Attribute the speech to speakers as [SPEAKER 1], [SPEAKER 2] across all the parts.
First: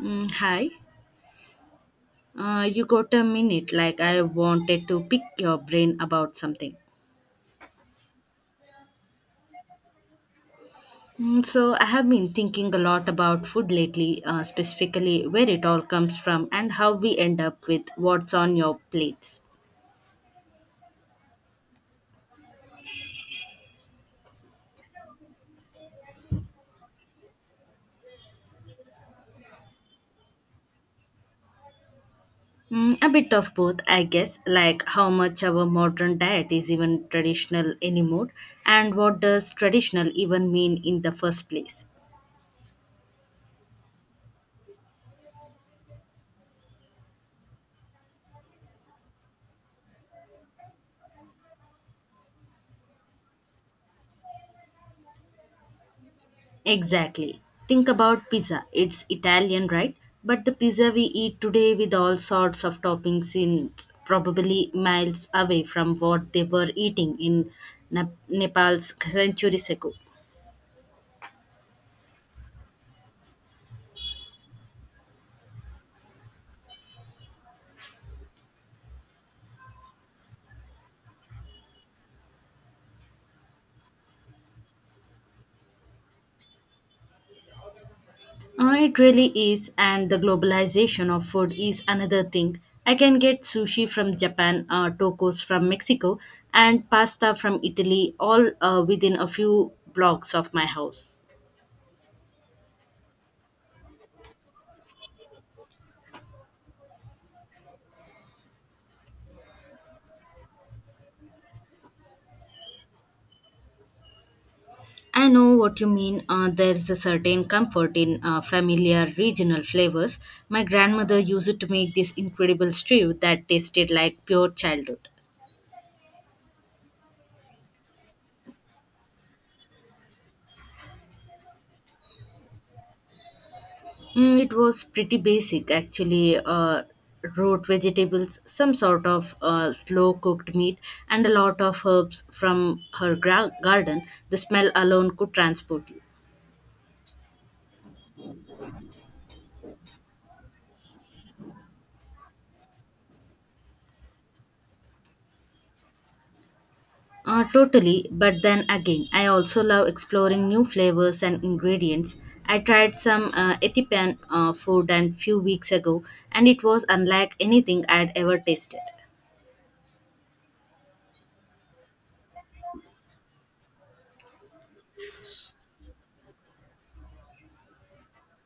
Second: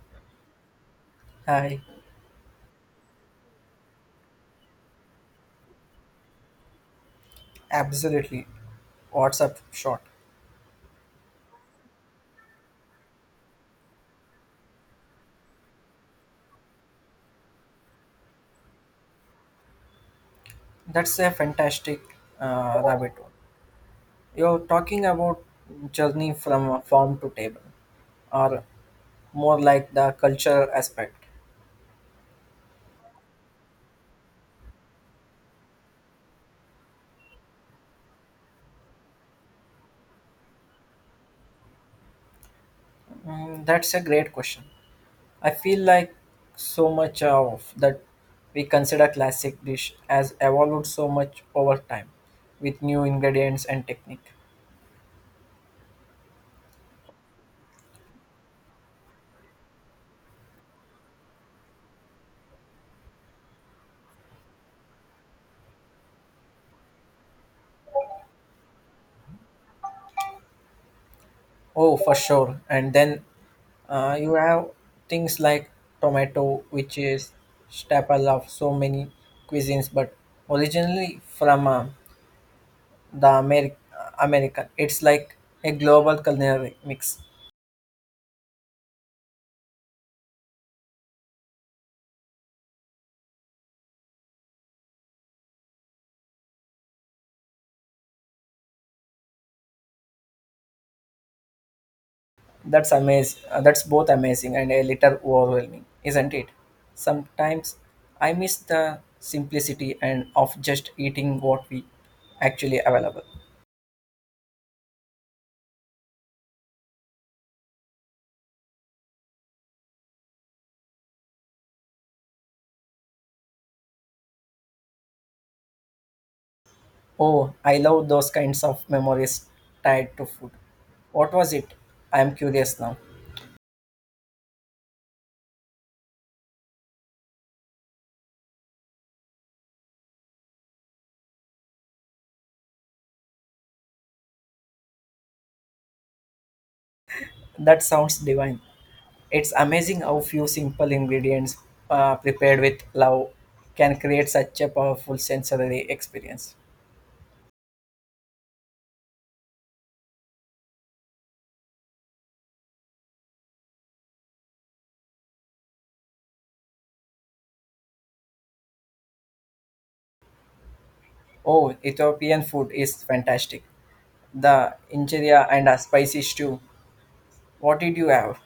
[SPEAKER 1] Hi.
[SPEAKER 2] Hi,
[SPEAKER 1] You got a minute? I wanted to pick your brain about something.
[SPEAKER 2] absolutely. What's up, short?
[SPEAKER 1] So I have been thinking a lot about food lately, specifically where it all comes from and how we end up with what's on your plates.
[SPEAKER 2] That's a fantastic rabbit hole. You're talking about journey from farm to table, or more like the cultural aspect.
[SPEAKER 1] A bit of both, I guess, like how much our modern diet is even traditional anymore, and what does traditional even mean in the first place.
[SPEAKER 2] That's a great question. I feel like so much of that we consider classic dish has evolved so much over time with new ingredients and technique.
[SPEAKER 1] Exactly. Think about pizza. It's Italian, right? But the pizza we eat today with all sorts of toppings in probably miles away from what they were eating in Nepal's centuries ago.
[SPEAKER 2] Oh, for sure. And then you have things like tomato, which is staple of so many cuisines, but originally from the American. It's like a global culinary mix.
[SPEAKER 1] It really is, and the globalization of food is another thing. I can get sushi from Japan, tacos from Mexico, and pasta from Italy all within a few blocks of my house.
[SPEAKER 2] That's amazing. That's both amazing and a little overwhelming, isn't it? Sometimes I miss the simplicity and of just eating what we actually available.
[SPEAKER 1] I know what you mean. There's a certain comfort in familiar regional flavors. My grandmother used to make this incredible stew that tasted like pure childhood.
[SPEAKER 2] Oh, I love those kinds of memories tied to food. What was it? I am curious now.
[SPEAKER 1] It was pretty basic, actually. Root vegetables, some sort of slow cooked meat, and a lot of herbs from her garden. The smell alone could transport you.
[SPEAKER 2] That sounds divine. It's amazing how few simple ingredients prepared with love can create such a powerful sensory experience.
[SPEAKER 1] Totally, but then again, I also love exploring new flavors and ingredients. I tried some Ethiopian food a few weeks ago, and it was unlike anything I'd ever tasted.
[SPEAKER 2] Oh, Ethiopian food is fantastic. The injera and a spicy stew. What did you have?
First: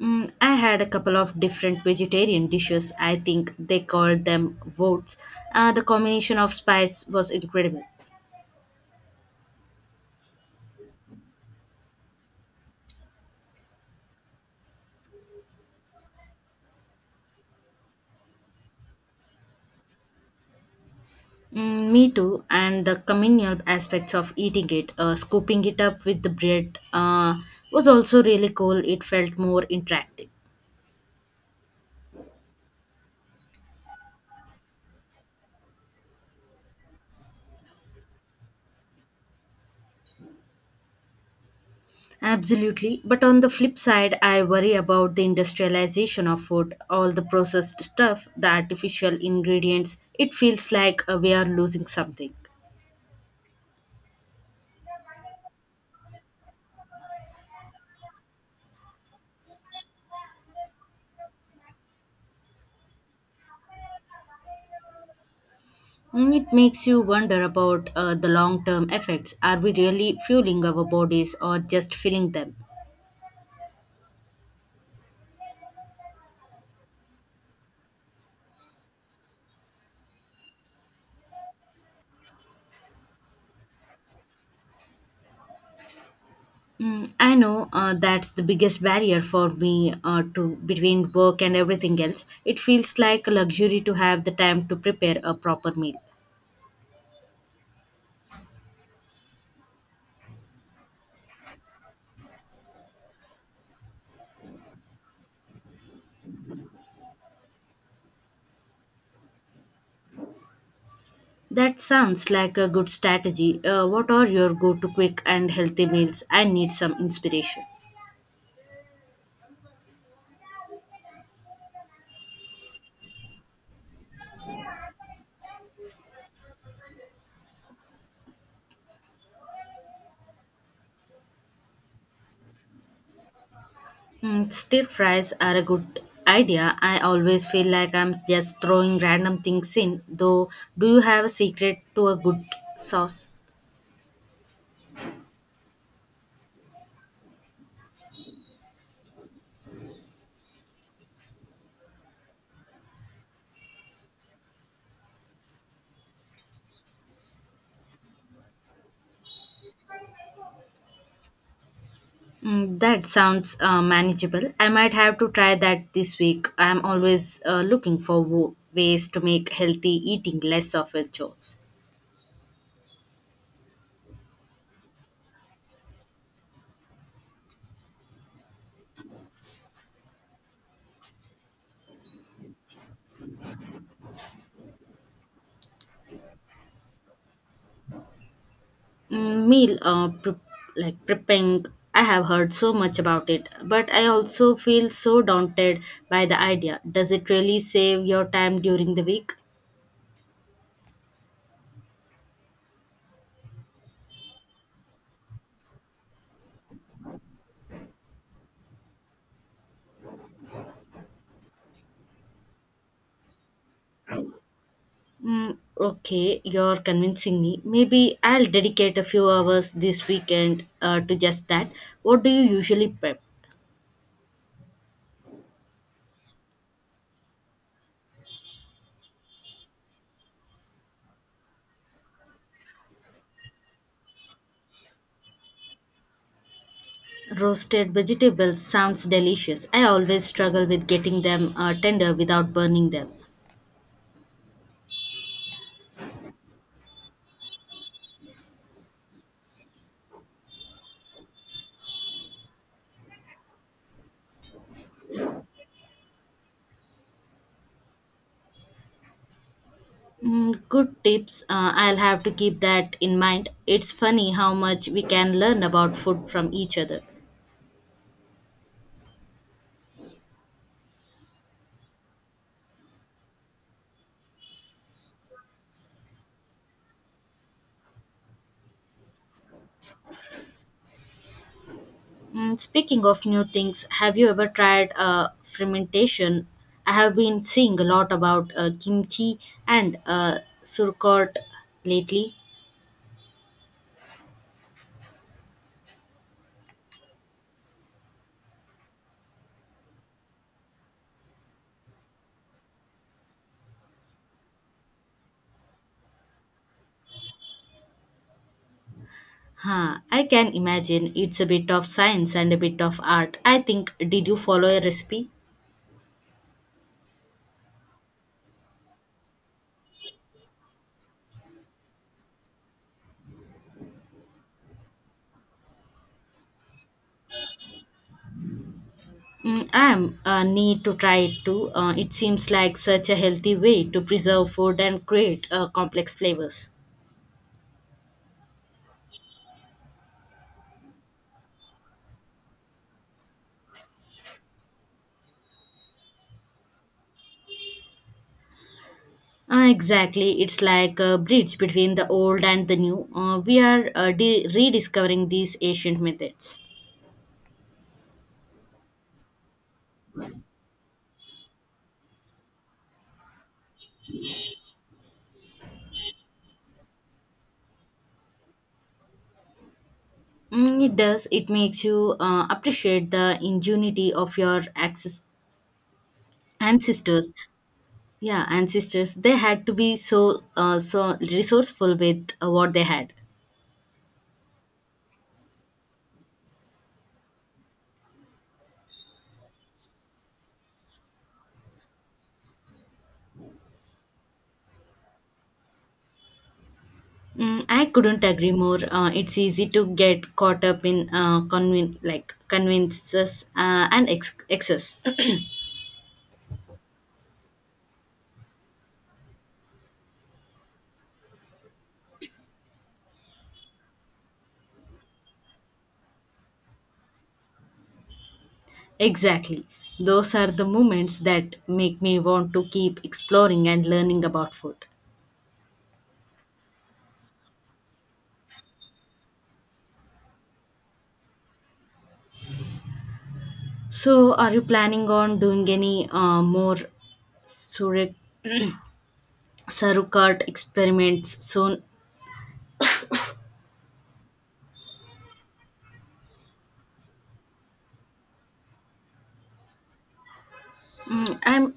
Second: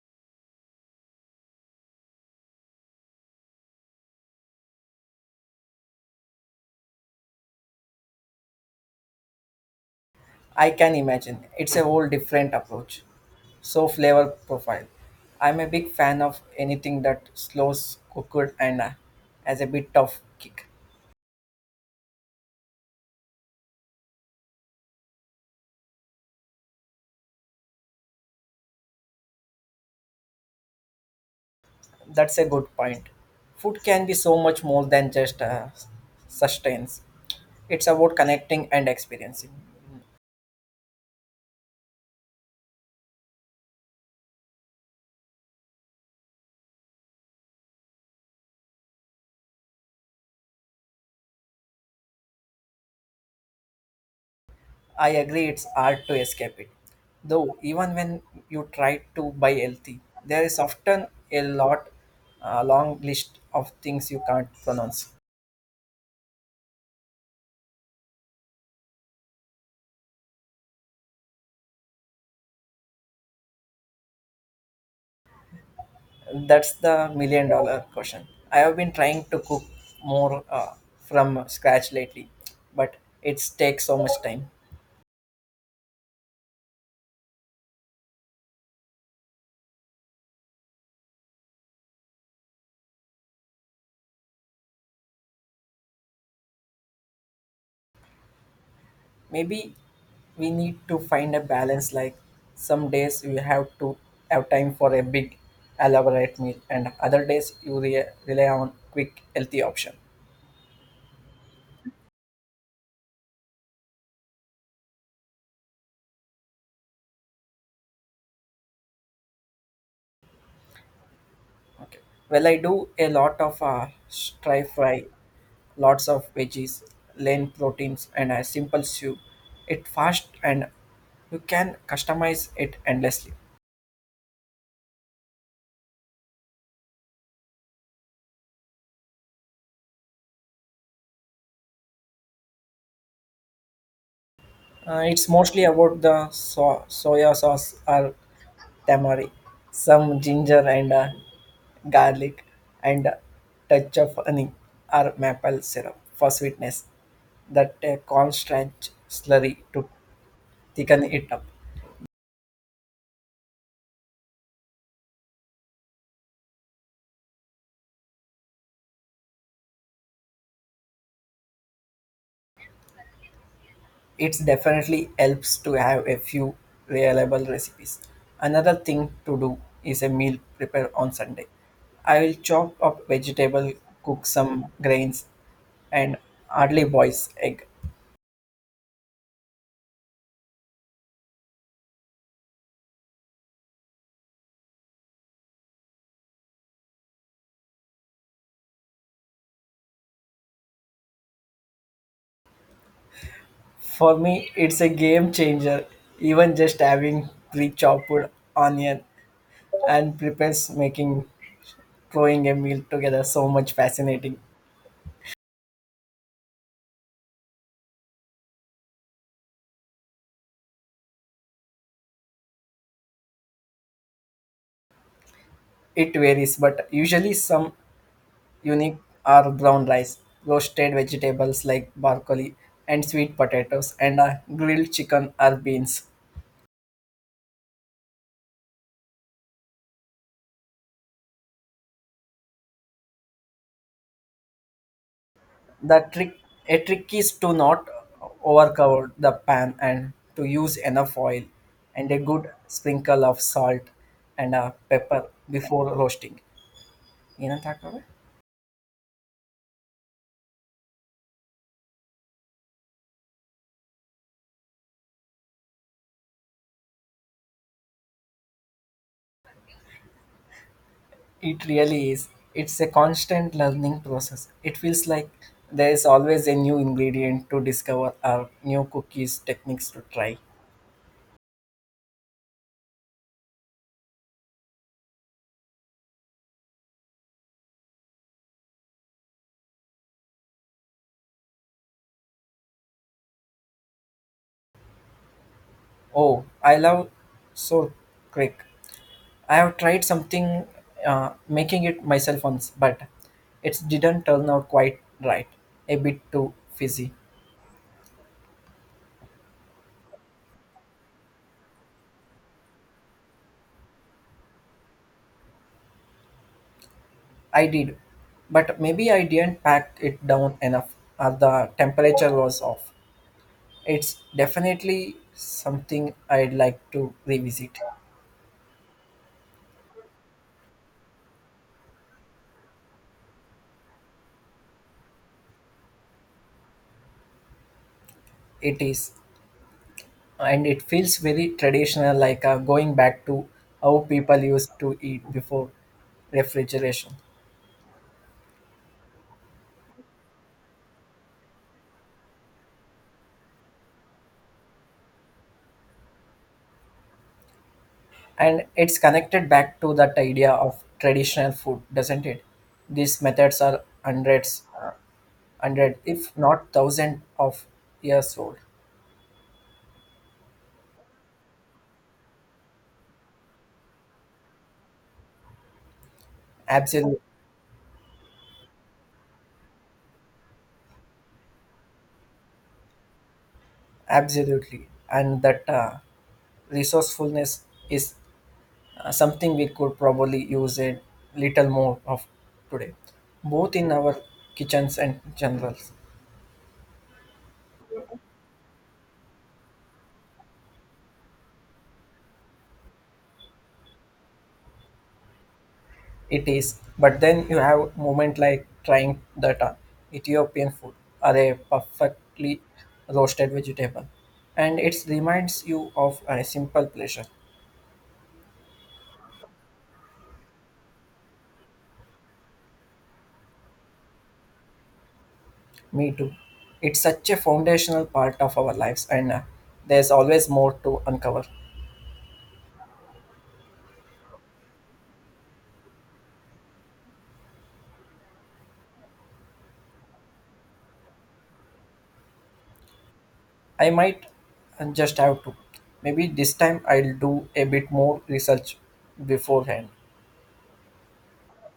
[SPEAKER 1] I had a couple of different vegetarian dishes. I think they called them votes. The combination of spice was incredible.
[SPEAKER 2] I can imagine. It's a whole different approach. So flavor profile. I'm a big fan of anything that slows cooked and has a bit of kick.
[SPEAKER 1] Me too, and the communal aspects of eating it, scooping it up with the bread, was also really cool. It felt more interactive.
[SPEAKER 2] That's a good point. Food can be so much more than just sustains. It's about connecting and experiencing.
[SPEAKER 1] Absolutely. But on the flip side, I worry about the industrialization of food, all the processed stuff, the artificial ingredients. It feels like we are losing something.
[SPEAKER 2] I agree, it's hard to escape it. Though, even when you try to buy healthy, there is often a lot, a long list of things you can't pronounce.
[SPEAKER 1] It makes you wonder about the long term effects. Are we really fueling our bodies or just filling them?
[SPEAKER 2] That's the million dollar question. I have been trying to cook more from scratch lately, but it takes so much time.
[SPEAKER 1] I know that's the biggest barrier for me to between work and everything else. It feels like a luxury to have the time to prepare a proper meal.
[SPEAKER 2] Maybe we need to find a balance like some days you have to have time for a big elaborate meal and other days you rely on quick healthy option.
[SPEAKER 1] That sounds like a good strategy. What are your go to quick and healthy meals? I need some inspiration.
[SPEAKER 2] Okay. Well, I do a lot of stir fry, lots of veggies, lean proteins and a simple soup. It fast and you can customize it endlessly.
[SPEAKER 1] Stir fries are a good idea. I always feel like I'm just throwing random things in, though, do you have a secret to a good sauce?
[SPEAKER 2] It's mostly about the soya sauce or tamari, some ginger and garlic, and a touch of honey or maple syrup for sweetness. That constant slurry to thicken it up.
[SPEAKER 1] That sounds manageable. I might have to try that this week. I'm always looking for ways to make healthy eating less of a chore.
[SPEAKER 2] It definitely helps to have a few reliable recipes. Another thing to do is a meal prepare on Sunday. I will chop up vegetable, cook some grains, and hardly boils egg.
[SPEAKER 1] Meal like prepping. I have heard so much about it, but I also feel so daunted by the idea. Does it really save your time during the week?
[SPEAKER 2] For me, it's a game changer. Even just having pre-chopped onion and prepares making throwing a meal together so much fascinating.
[SPEAKER 1] Okay, you're convincing me. Maybe I'll dedicate a few hours this weekend to just that. What do you usually prep?
[SPEAKER 2] It varies, but usually some unique are brown rice, roasted vegetables like broccoli and sweet potatoes, and a grilled chicken or beans.
[SPEAKER 1] Roasted vegetables sounds delicious. I always struggle with getting them tender without burning them.
[SPEAKER 2] The trick, a trick is to not overcover the pan and to use enough oil and a good sprinkle of salt and pepper before roasting. ಏನಂತ ಹಾಕೋದು?
[SPEAKER 1] Good tips. I'll have to keep that in mind. It's funny how much we can learn about food from each other.
[SPEAKER 2] It really is. It's a constant learning process. It feels like there is always a new ingredient to discover or new cookies techniques to try.
[SPEAKER 1] Speaking of new things, have you ever tried fermentation? I have been seeing a lot about kimchi and surkot lately.
[SPEAKER 2] Oh, I love Soul Creek. I have tried something making it myself once, but it didn't turn out quite right. A bit too fizzy.
[SPEAKER 1] Huh, I can imagine it's a bit of science and a bit of art. I think, did you follow a recipe?
[SPEAKER 2] I did, but maybe I didn't pack it down enough, or the temperature was off. It's definitely something I'd like to revisit.
[SPEAKER 1] I'm need to try it too. It seems like such a healthy way to preserve food and create complex flavors.
[SPEAKER 2] It is, and it feels very traditional, like going back to how people used to eat before refrigeration.
[SPEAKER 1] Exactly, it's like a bridge between the old and the new. We are rediscovering these ancient methods.
[SPEAKER 2] And it's connected back to that idea of traditional food, doesn't it? These methods are hundred if not thousand of years old.
[SPEAKER 1] It does. It makes you appreciate the ingenuity of your
[SPEAKER 2] Absolutely.
[SPEAKER 1] ancestors. Yeah, ancestors. They had to be so so resourceful with what they had.
[SPEAKER 2] Absolutely. And that resourcefulness is something we could probably use a little more of today, both in our kitchens and generals.
[SPEAKER 1] I couldn't agree more. It's easy to get caught up in convin like conveniences and excess.
[SPEAKER 2] It is, but then you have moment like trying that Ethiopian food, are a perfectly roasted vegetable, and it reminds you of a simple pleasure.
[SPEAKER 1] Exactly. Those are the moments that make me want to keep exploring and learning about food.
[SPEAKER 2] Me too. It's such a foundational part of our lives, and there's always more to uncover.
[SPEAKER 1] So, are you planning on doing any more sure- Sarukat experiments soon?
[SPEAKER 2] I might just have to. Maybe this time I'll do a bit more research beforehand.
[SPEAKER 1] Mm, I'm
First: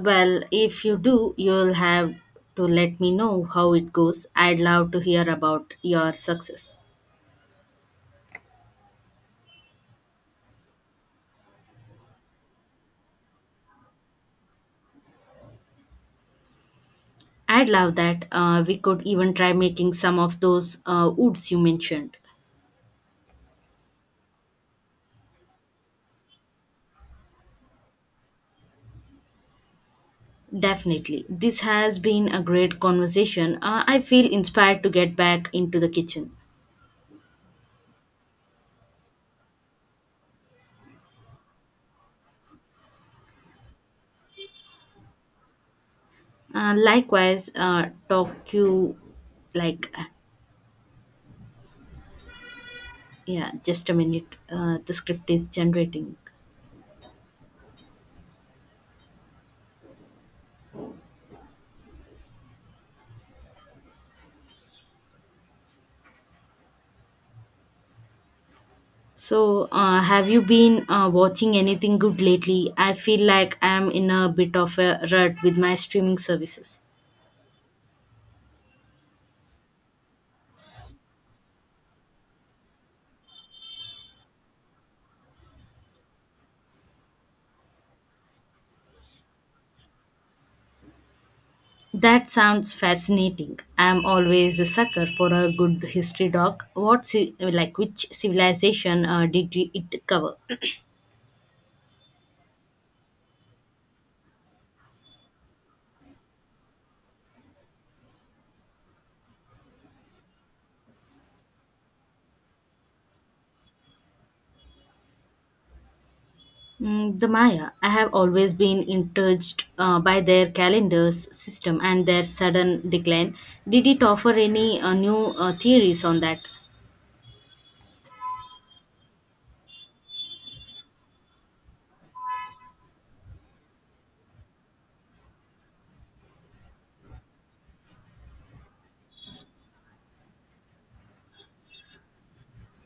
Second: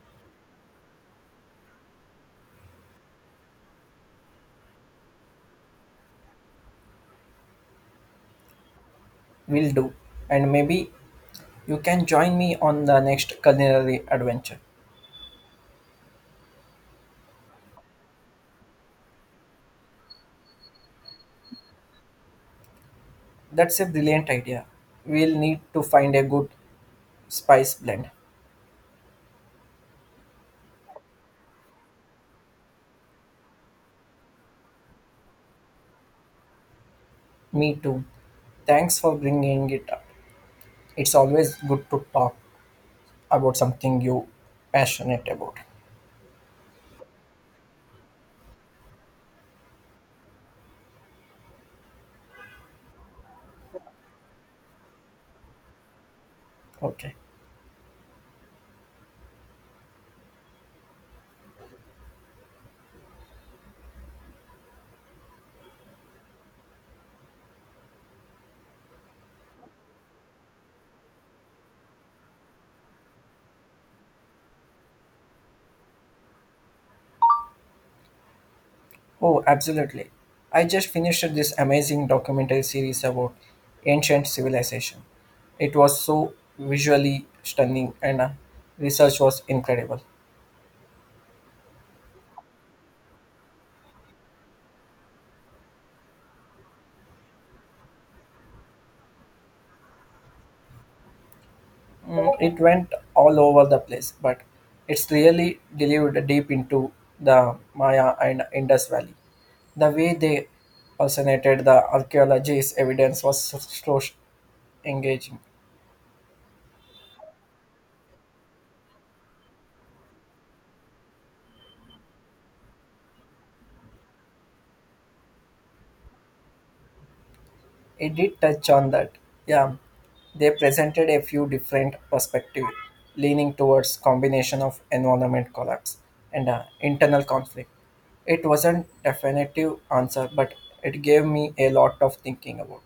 [SPEAKER 1] well, if you do, you'll have to let me know how it goes. I'd love to hear about your success.
[SPEAKER 2] Will do, and maybe you can join me on the next culinary adventure.
[SPEAKER 1] I'd love that. We could even try making some of those woods you mentioned.
[SPEAKER 2] That's a brilliant idea. We'll need to find a good spice blend.
[SPEAKER 1] Definitely. This has been a great conversation. I feel inspired to get back into the kitchen.
[SPEAKER 2] Me too. Thanks for bringing it up. It's always good to talk about something you passionate about.
[SPEAKER 1] Likewise, like, uh, yeah, just a minute. The script is generating.
[SPEAKER 2] Okay.
[SPEAKER 1] So, have you been watching anything good lately? I feel like I'm in a bit of a rut with my streaming services.
[SPEAKER 2] Oh, absolutely. I just finished this amazing documentary series about ancient civilization. It was so visually stunning and research was incredible.
[SPEAKER 1] That sounds fascinating. I'm always a sucker for a good history doc. What which civilization did it cover?
[SPEAKER 2] It went all over the place, but it's really delivered deep into the Maya and Indus Valley. The way they fascinated the archaeology's evidence was so engaging.
[SPEAKER 1] The Maya. I have always been intrigued by their calendars system and their sudden decline. Did it offer any new theories on that?
[SPEAKER 2] It did touch on that. Yeah, they presented a few different perspectives, leaning towards combination of environment collapse and internal conflict. It wasn't definitive answer, but it gave me a lot of thinking about.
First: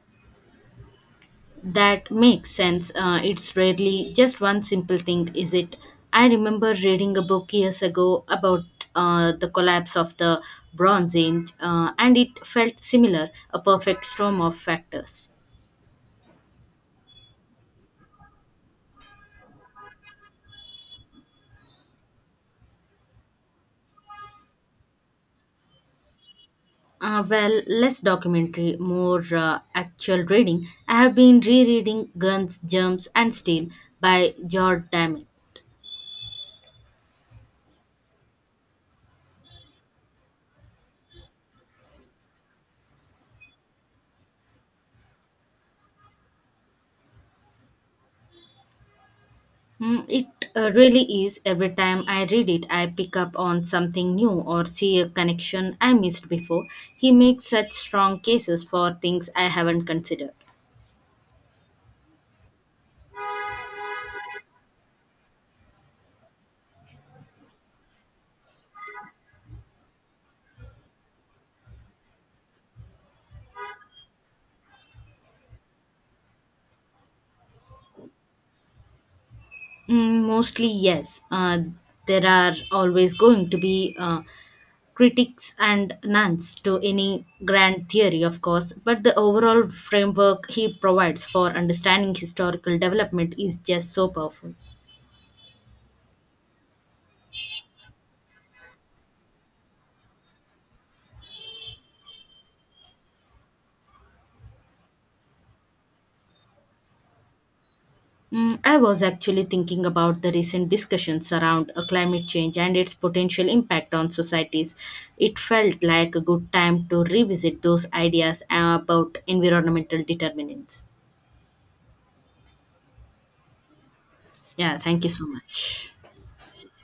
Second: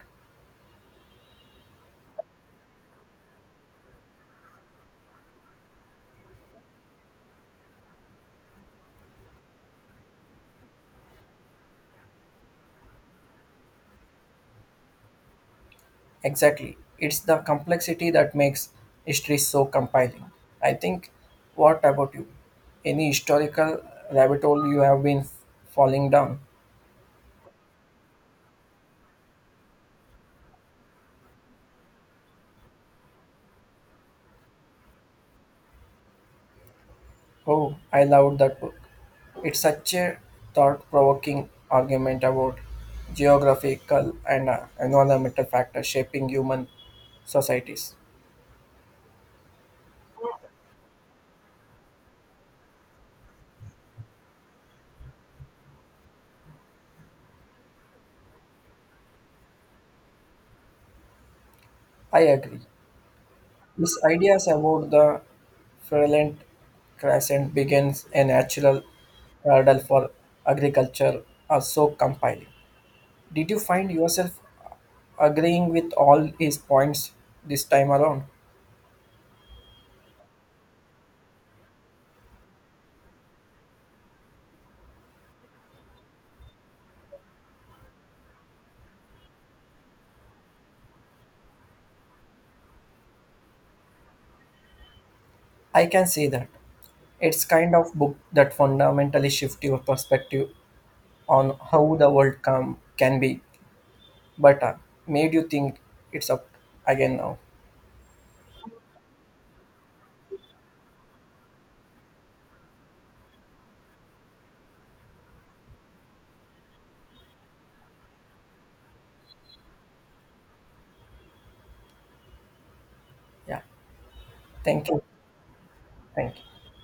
[SPEAKER 1] That makes sense. It's rarely just one simple thing, is it? I remember reading a book years ago about the collapse of the Bronze Age, and it felt similar a perfect storm of factors.
[SPEAKER 2] Exactly. It's the complexity that makes history so compelling. I think, what about you? Any historical rabbit hole you have been falling down?
[SPEAKER 1] Well, less documentary, more actual reading. I have been rereading Guns, Germs, and Steel by George Damel.
[SPEAKER 2] Oh, I loved that book. It's such a thought provoking argument about geographical and environmental factors shaping human societies.
[SPEAKER 1] It really is. Every time I read it, I pick up on something new or see a connection I missed before. He makes such strong cases for things I haven't considered.
[SPEAKER 2] I agree. His ideas about the Ferelent crescent begins a natural hurdle for agriculture are so compelling. Did you find yourself agreeing with all his points this time around?
[SPEAKER 1] Mostly, yes. There are always going to be critics and nuns to any grand theory, of course, but the overall framework he provides for understanding historical development is just so powerful.
[SPEAKER 2] I can see that. It's kind of book that fundamentally shift your perspective on how the world come, can be better. Made you think it's up again now.
[SPEAKER 1] I was actually thinking about the recent discussions around climate change and its potential impact on societies. It felt like a good time to revisit those ideas about environmental determinants.
[SPEAKER 2] Yeah.
[SPEAKER 1] Yeah,
[SPEAKER 2] Thank you.
[SPEAKER 1] thank you so much.
[SPEAKER 2] Thank you.